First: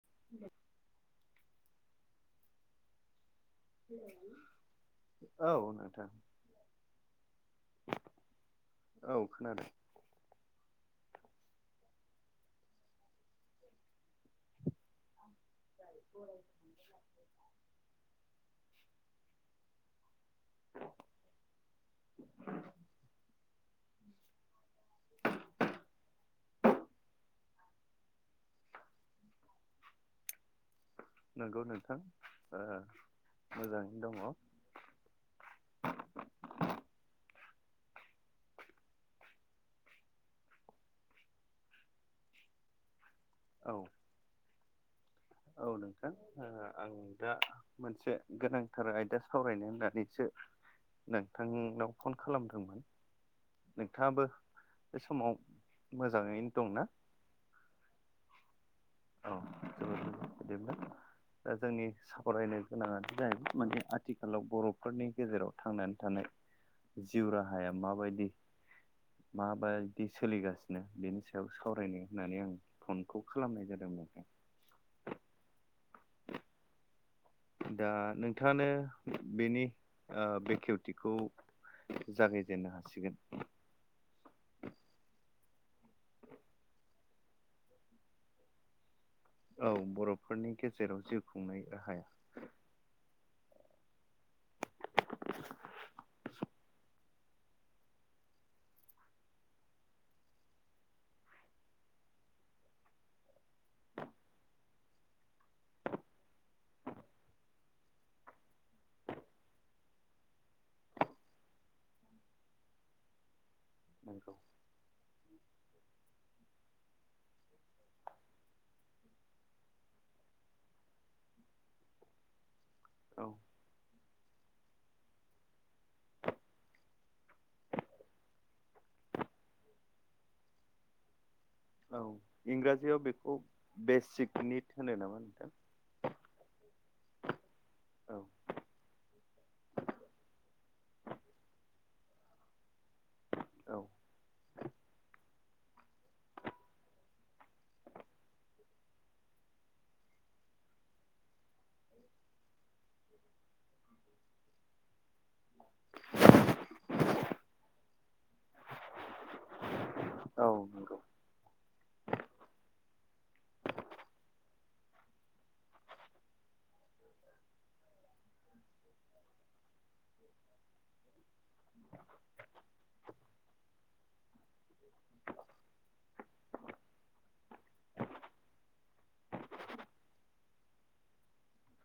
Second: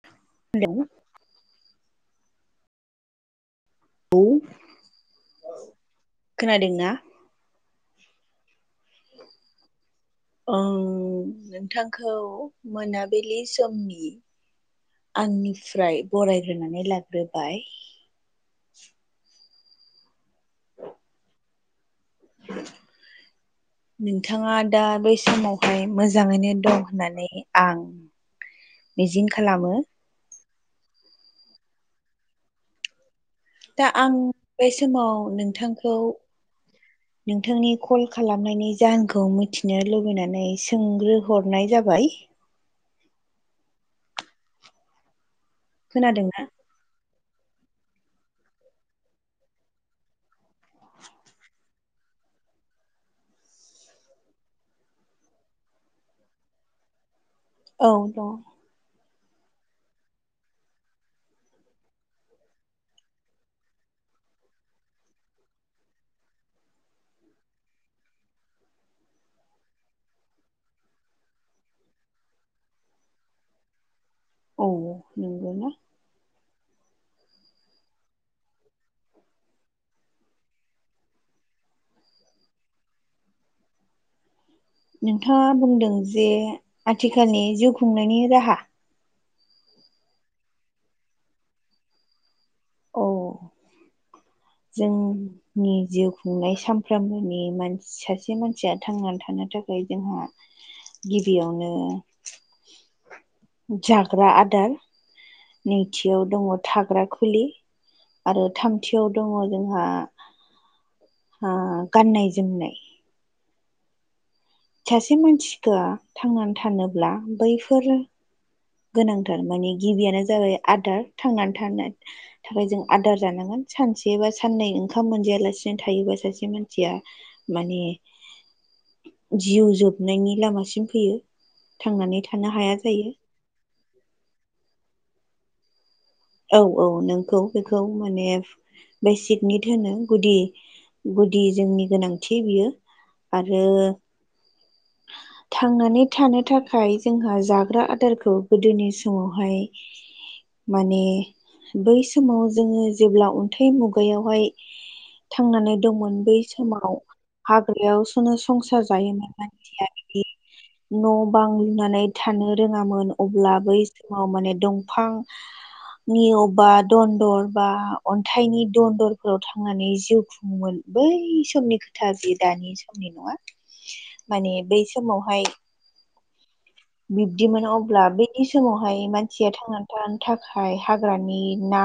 [inaudible] [unintelligible] औ औ नोंथां। खोनादोंना? औ खोनादों। औ नोंथांखौ मोनाबिलि समनि, आंनिफ्राय बरायग्रोनानै लाग्रोबाय। [unintelligible] [inaudible] नोंथाङा दा बे समावहाय मोजाङैनो दं होननानै आं मिजिं खालामो। नंगौ नोंथां ओ। दा मोजाङैनो दङ आं औ बे समाव नोंथांखौ। [unintelligible] नोंथांनि कल खालामनायनि जाहोनखौ मिथिनो लुबैनानै सोंग्रोहरनाय जाबाय। औ। औ नोंथां खोनादोंना ओ आं दा मोनसे गोनांथार आयदा सावरायनो होननानैसो नोंथांनाव फन खालामदोंमोन। नोंथाङाबो बे समाव मोजाङैनो दंना? औ दं। [unintelligible] दा जोंनि सावरायनो गोनाङानो जाहैबाय माने आथिखालाव बर'फोरनि गेजेराव थांनानै थानाय। जिउ राहाया माबायदि! माबायदि सोलिगासिनो बेनि सायाव सावरायनो होननानै आं फनखौ खालामनाय जादों। [unintelligible] औ औ नंगौ ना? दा नोंथाङानो बेनि ओ बेखेवथिखौ जागायजेननो हासिगोन। नोंथाङा बुंदों जे आथिखालनि जिउ खुंनायनि राहा औ बर'फोरनि गेजेराव जिउ खुंनाय राहाया औ जों। नि जिउ खुंनाय सानफ्रामबोनि मानसि सासे मानसिया थांनानै थानो थाखाय जोंहा गिबियावनो जाग्रा आदार, नैथियाव दङ थाग्रा खुलि। आरो थामथियाव दङ जोंहा ओ गाननाय जोमनाय। नोंगौ। सासे मानसिखा थांनानै थानोब्ला बैफोरो गोनांथार माने गिबियानो जाबाय आदार थांनानै थानो, थाबाय जों आदार औ जानांगोन सानसे, एबा साननै ओंखाम मोनजायालासेनो थायोबा सासे मानसिया माने, जिउ जोबनायनि लामासिम फैयो। औ थांनानै थानो हाया इंराजियाव जायो बेखौ बेसिकनिट होनो नामा नोंथां? औ औ नंगौ बेखौ औ माने बेसिकनिट होनो गुदि गुदि जोंनि गोनांथि बियो। आरो औ [inaudible] थांनानै थानो थाखाय जोंहा जाग्रा आदारखौ गोदोनि समावहाय माने बै समाव जोङो जेब्ला अन्थाइ मुगायावहाय थांनानै दंमोन बै समाव हाग्रायावसोनो संसार जायोमोन मानसिया बिदि। औ नंगौ न' बां लुनानै थानो रोङामोन अब्ला बै समाव माने दंफां नि अबेबा दन्दर बा अन्थाइनि दन्दरफोराव थांनानै जिउ खुङोमोन। बै समनि खोथा बे दानि समनि नङा। माने बै समावहाय बिब्दिमोन अब्ला बिनि समावहाय मानसिया थांनानै थानो थाखाय हाग्रानि ना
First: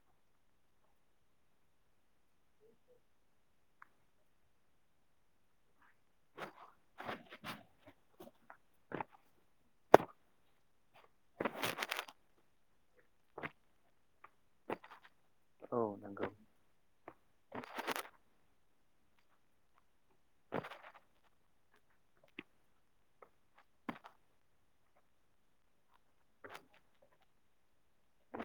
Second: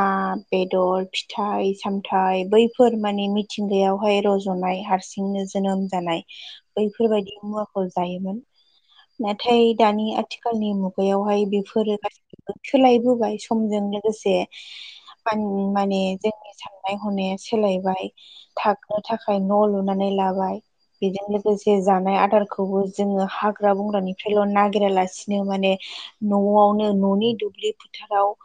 बेदर फिथाइ सामथाइ बैफोर माने मिथिंगायावहाय रज'नाय हारसिंनो जोनोम जानाय बैफोरबायदि मुवाखौ जायोमोन। नाथाय दानि आथिखालनि मुगायावहाय बेफोरो गासै सोलायबोबाय समजों लोगोसे मान औ माने नंगौ जोंनि सान नाय हनाया सोलायबाय थानो थाखाय न' लुनानै लाबाय। बेजों लोगोसे जानाय आदारखौबो जोङो हाग्रा बंग्रानिफ्रायल' नागिरालासिनो माने न'आवनो न'नि दुब्लि फोथाराव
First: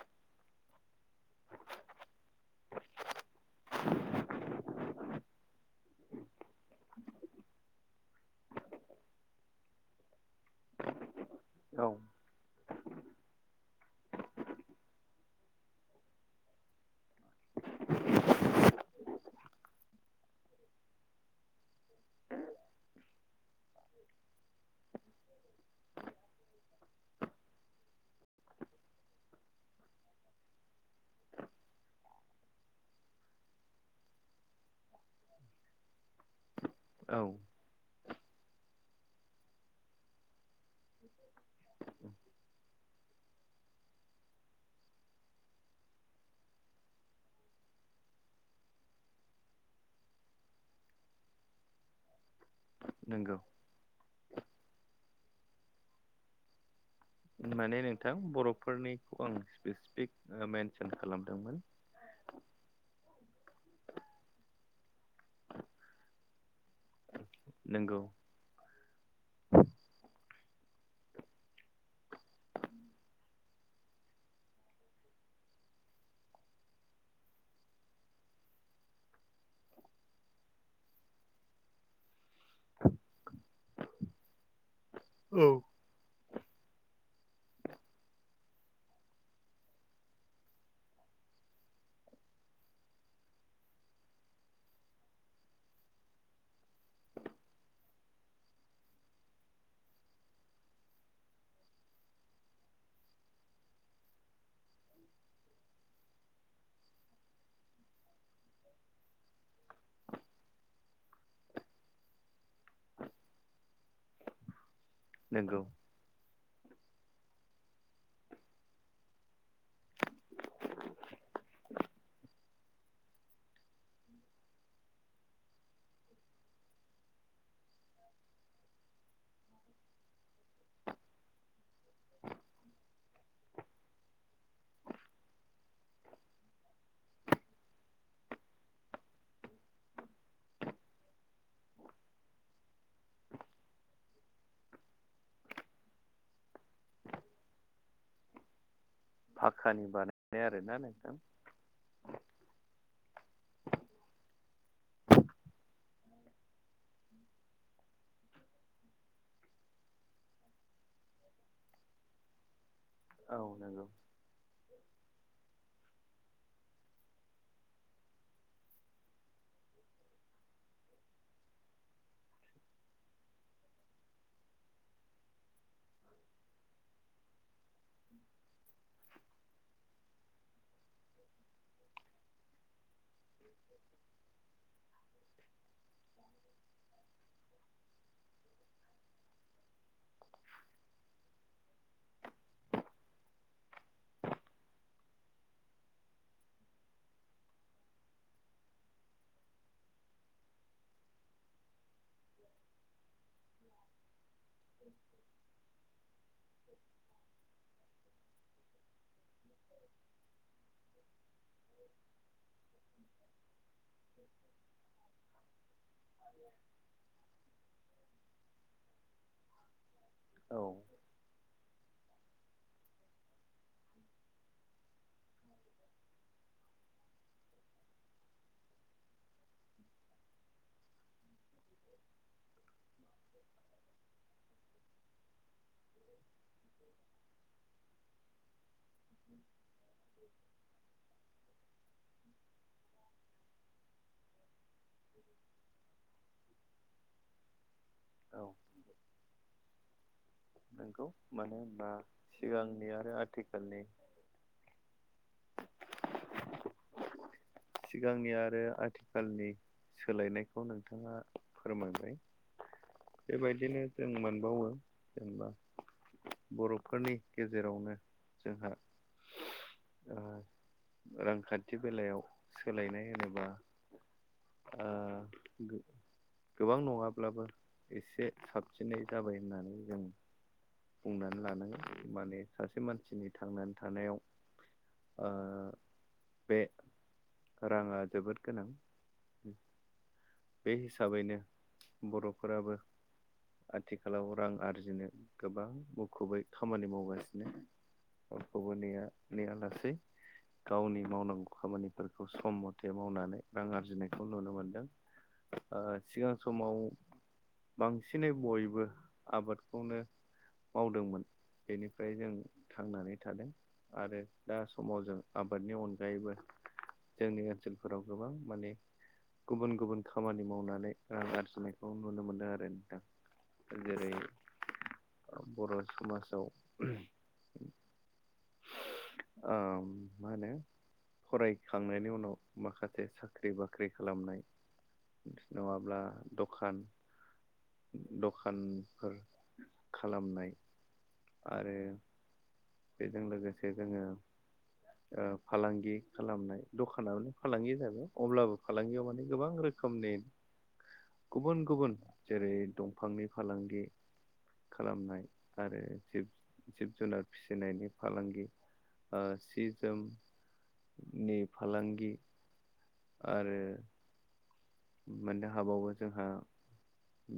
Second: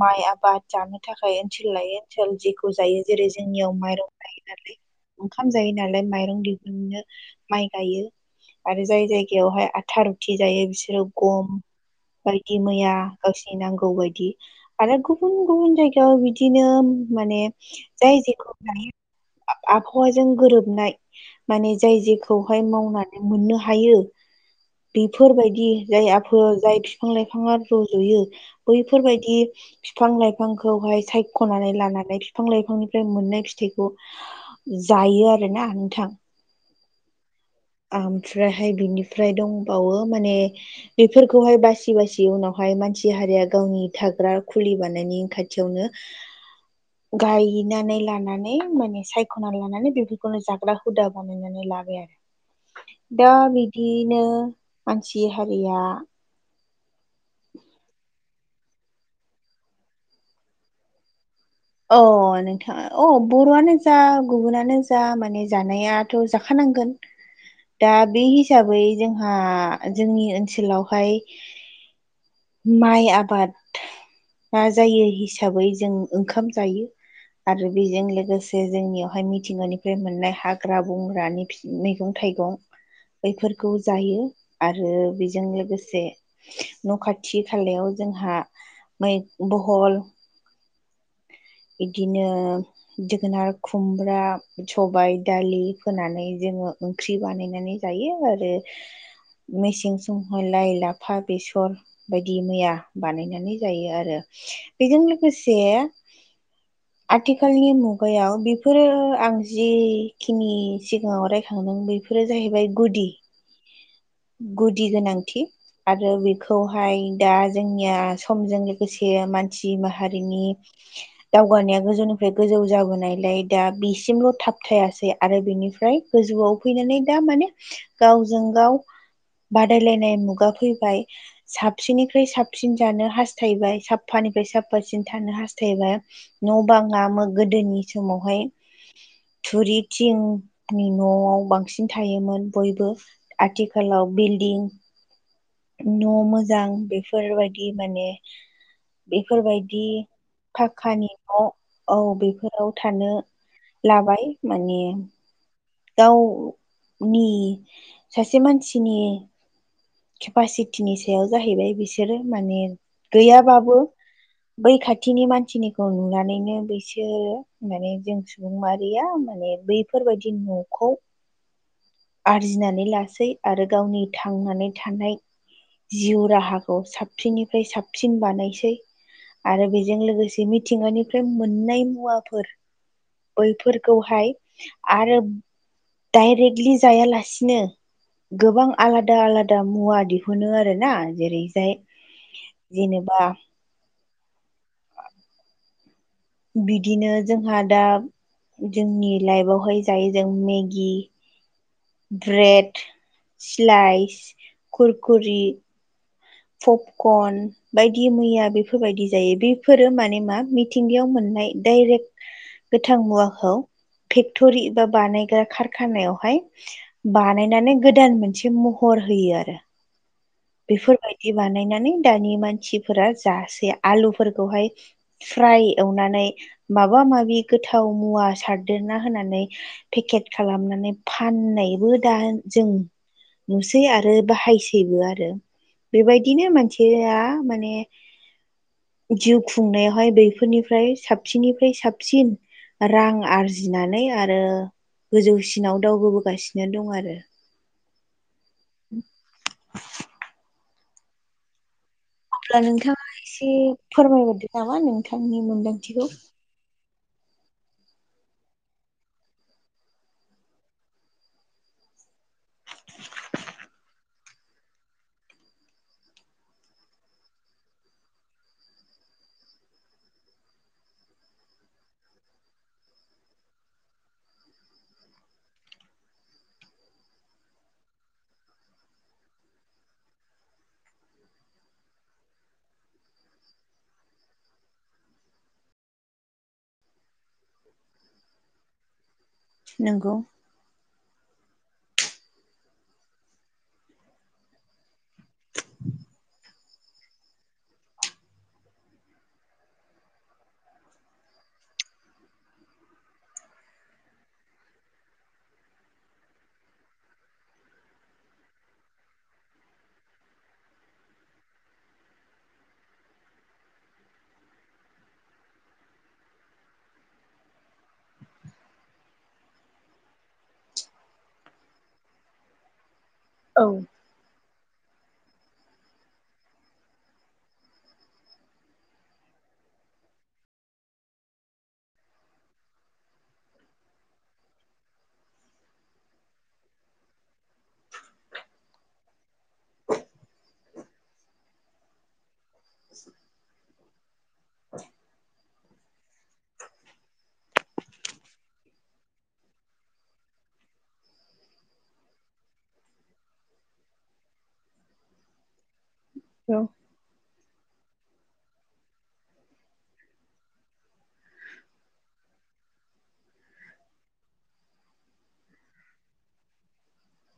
माइ आबाद जानो थाखाय ओनसोल लायै ओनसोल जेखौ जायो जेरै जोंनियाव माइरं जायो आरो ओंखाम जायो नालाय माइरं दिहुननो माइ गायो। आरो जाय जायगायावहाय आथा रुथि जायो बिसोरो गम औ। बायदि मैया गावसिनि नांगौ बायदि आरो गुबुन गुबुन जायगायाव बिदिनो माने जाय जेखौ हायो आ-आबहावाजों गोरोबनाय माने जाय जेखौहाय मावनानै मोननो हायो बेफोरबायदि जाय आफोर जाय बिफां लाइफाङा रज'यो बैफोरबायदि बिफां लाइफांखौहाय सायख'नानै लानानै बिफां लाइफांनिफ्राय मोननाय फिथाइखौ जायो आरोना नोंथां औ। ओमफ्रायहाय बिनिफ्राय दंबावो माने बेफोरखौहाय बासि बासि उनावहाय मानसि हारिया गावनि थाग्रा खुलि बानायनि [unintelligible] थिवनो गायनानै लानानै माने सायख'नानै लानानै बेफोरखौनो जाग्रा हुदा बानायनानै लाबाय आरो। दा नंगौ बिदिनो मानसि हारिया माने नोंथां बर'फोरनिखौ आं स्पेसिफिक मेनसन खालामदोंमोन। अ नोंथाङा अ बर'आनो जा गुबुनानो जा माने जानायाथ' जाखानांगोन। दा नंगौ बे हिसाबै जोंहा जोंनि ओनसोलावहाय माइ आबाद [unintelligible] जायो हिसाबै जों ओंखाम जायो आरो बिजों लोगोसे जोंनियावहाय मिथिंगानिफ्राय मोननाय हाग्रा बंग्रानि फि मैगं थाइगं बेफोरखौ जायो आरो बेजों लोगोस जे न' खाथि खालायाव जोंहा मै बहल बिदिनो जोगोनार खुमब्रा सबाय दालि फोनानै जोङो ओंख्रि बानायनानै जायो आरो मेसें [unintelligible] लाइ, लाफा, बेसर बायदि मैया बानायनानै जायो आरो बेजों लोगोसे आथिखालनि मुगायाव बेफोरो आं जिखिनि सिगाङाव रायखांदों बेफो बेफोरो जाहैबाय गुदि गुदि गोनांथि नंगौ आरो बेखौहाय दा जोंनिया समजों लोगोसे मानसि माहारिनि दावगानाया गोजौनिफ्राय गोजौ जाबोनायलाय दा बिसिमल' थाबथायासै आरो बेनिफ्राय गोजौआव फैनानै दा माने गावजों गाव बादायलायनाय मुगा फैबाय साबसिननिफ्राय साबसिन जानो हास्थायबाय साफानिफ्राय साफासिन थानो हास्थायबाय न' बाङामो गोदोनि समावहाय थुरि थिंनि न'आव बांसिन थायोमोन बयबो आथि खालाव बिल्डिं न' मोजां बेफोरबायदि माने बेफोरबायदि फाखानि बानायनाय आरोना फाखानि नोंथां न' औ बेफोराव थानो लाबाय माने दाउनि सासे मानसिनि केपासिटिनि सायाव जाहैबाय बिसोरो माने औ गैयाबाबो नंगौ बै खाथिनि मानसिनिखौ नुनानैनो बैसोरो माने जों सुबुं मारिया माने बै फोरबायदि न'खौ आरजिनानै लासै आरो गावनि थांनानै थानाय जिउ राहाखौ साबसिननिफ्राय साबसिन बानायसै आरो बेजों लोगोसे मिथिंगानिफ्राय मोननाय मुवाफोर बैफोरखौहाय आरो डाइरेक्टलि जायालासिनो गोबां आलादा आलादा मुवा दिहुनो आरो ना जेरैजाय जेनेबा बिदिनो जोंहा दा जोंनि लाइफआवहाय जायो जों मेगि ब्रेड, सलाइस, खुरखुरि पपकर्न बायदि मैया बेफोरबायदि जायो बेफोरो माने मा मिथिंगायाव मोननाय डाइरेक गोथां मुवाखौ फेक्टरि बा बानायग्रा खारखानायावहाय बानायनानै गोदान मोनसे महर होयो आरो औ बेफोरबायदि बानायनानै दानि मानसिफोरा जासै आलुफोरखौहाय फ्राय एवनानै माबा माबि गोथाव मुवा सारदेरना होनानै पेकेट खालामनानै फाननायबो दा जों नुसै आरो बाहायसैबो आरो बेबायदिनो मानसिया माने जिउ खुंनायावहाय बैफोरनिफ्राय साब सिननिफ्राय साबसिन रां आरजिनानै आरो गोजौसिनाव दावबोबोगासिनो दं आरो औ नोंगौ मानो होनबा अब्ला सिगांनि नोंथाङा आरो एसे आथिखालनि फोरमायहरदो नामा नोंथांनि मोनदांथिखौ। सिगांनि आरो आथिखालनि सोलायनायखौ नोंथाङा फोरमायबाय। बेबायदिनो जों मोनबावो जेनेबा बर'फोरनि गेजेरावनो जोंहा ओ रांखान्थि बेलायाव सोलायनाय होनोबा आ गोबां नङाब्लाबो एसे साबसिनै जाबाय होननानै जों बुंनानै लानांगौ माने सासे मानसिनि थांनानै थानायाव ओ बे राङा जोबोद गोनां। नोंगौ। बे हिसाबैनो बर'फोराबो आथिखालाव रां आरजिनो गोबां मुखुबै खामानि मावगासिनो बखौबो नेया नेया लासै। गावनि मावनांगौ खामानिफोरखौ सम मथे मावनानै रां आरजिनायखौ नुनो मोनदों। ओ सिगां समाव बांसिनै बयबो आबादखौनो। मावदोंमोन बेनिफ्राय जों थांनानै थादों। आरो दा समाव जों आबादनि अनगायैबो जोंनि ओनसोलफोराव गोबां माने गुबुन गुबुन खामानि मावनानै रां आरजिनायखौ नुनो मोनदों आरो औ नोंथां जेरै बर' समाजाव [unintelligible] ओ मा होनो फरायखांनायनि उनाव माखासे साख्रि बाख्रि खालामनाय। नङाब्ला दखान दखानफोर खालामनाय। आरो बेजों लोगोसे जोङो ओ फालांगि खालामनाय दखानाबानो फालांगि जाबाय अब्लाबो फालांगियाव माने गोबां रोखोमनि गुबुन गुबुन जेरै दंफांनि फालांगि। खालामनाय आरो जिब औ जिब जुनार। फिसिनायनि फालांगि ओ सि जोमनि फालांगि। आरो मोननो हाबावो जोंहा।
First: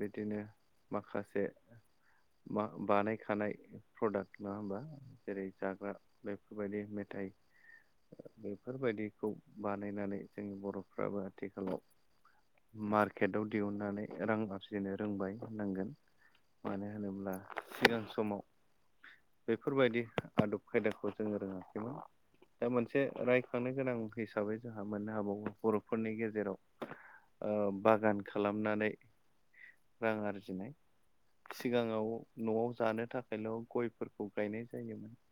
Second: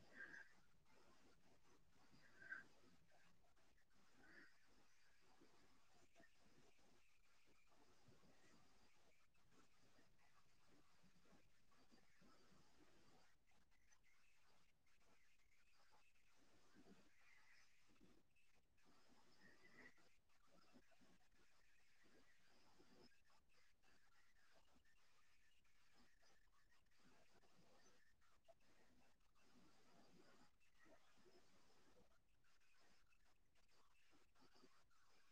बिदिनो माखासे मा बानायखानाय प्रडाक्ट नङा होमबा। जेरै जाग्रा बेफोरबायदि मेथाइ। बेफोरबायदिखौ बानायनानै जोंनि बर'फ्राबो आथिखालाव मार्केटाव दिहुननानै। रां आरजिनो रोंबाय होननांगोन मानो होनोब्ला सिगां समाव बेफोरबायदि आदब खायदाखौ जोङो रोङाखैमोन। दा मोनसे रायखांनो गोनां हिसाबै जोंहा मोननो हाबावो बर'फोरनि गेजेराव ओ बागान खालामनानै। रां आरजिनाय सिगाङाव न'आव जानो थाखायल' गयफोरखौ गायनाय जायोमोन।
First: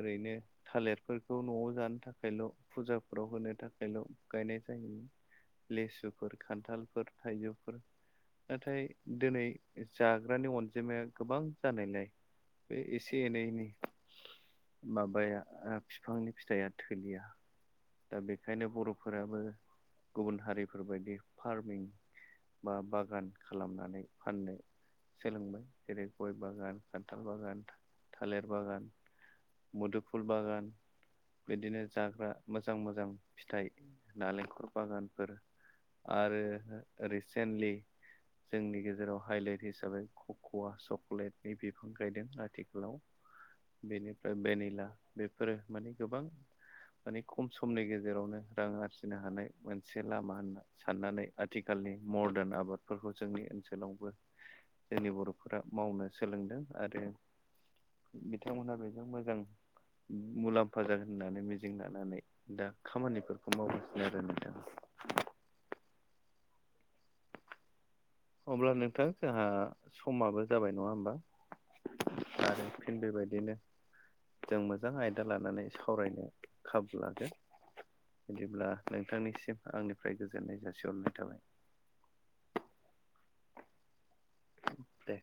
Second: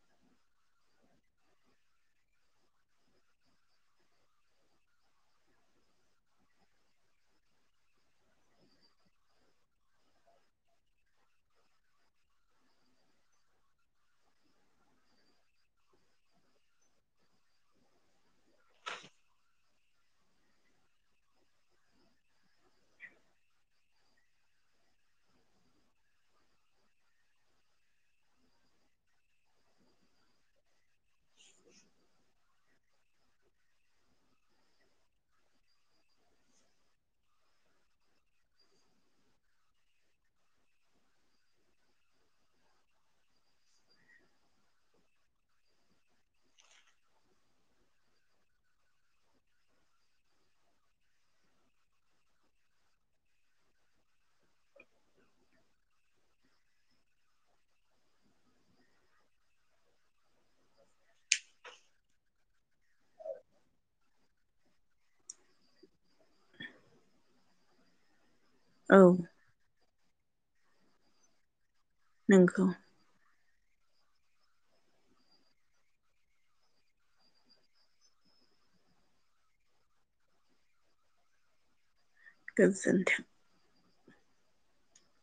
ओरैनो थालिरफोरखौ न'आव जानो थाखायल' फुजाफोराव होनो थाखायल' गायनाय जायोमोन। लेसुफोर खान्थालफोर थाइजौफोर नाथाय दिनै जाग्रानि अनजिमाया गोबां जानायलाय बे इसे एनैनि माबाया बिफांनि फिथाइया थोलिया। दा बेखायनो बर'फोराबो गुबुन हारिफोरबायदि फार्मिं बा बागान खालामनानै फाननो सोलोंबाय जेरै गय बागान खान्थाल बागान थालिर बागान। मुदुफुल बागान बिदिनो जाग्रा मोजां मोजां फिथाइ नालेंखर बागानफोर आरो रिसेन्टलि जोंनि गेजेराव हाइलाइट हिसाबै कक'वा चकलेटनि बिफां गायदों आथिखालाव। बेनिफ्राय भेनिला बेफोरो माने गोबां माने खम समनि गेजेरावनो रां आरजिनो हानाय मोनसे लामा होनना साननानै आथिखालनि मदारन आबादफोरखौ जोंनि ओनसोलावबो जोंनि बर'फोरा मावनो सोलोंदों आरो बिथांमोनहा बेजों मोजां मुलाम्फा जागोन होननानै लानानै दा खामानिफोरखौ मावगासिनो आरो नोंथां। अब्ला औ नोंथां जोंहा समाबो जाबाय नङा होमबा आरो नोंगौ फिन बेबायदिनो जों मोजां आयदा लानानै सावरायनो खाबु लागोन। बिदिब्ला नोंथांनिसिम आंनिफ्राय गोजोननाय जासिहरनाय थाबाय। गोजोन्थों। दे।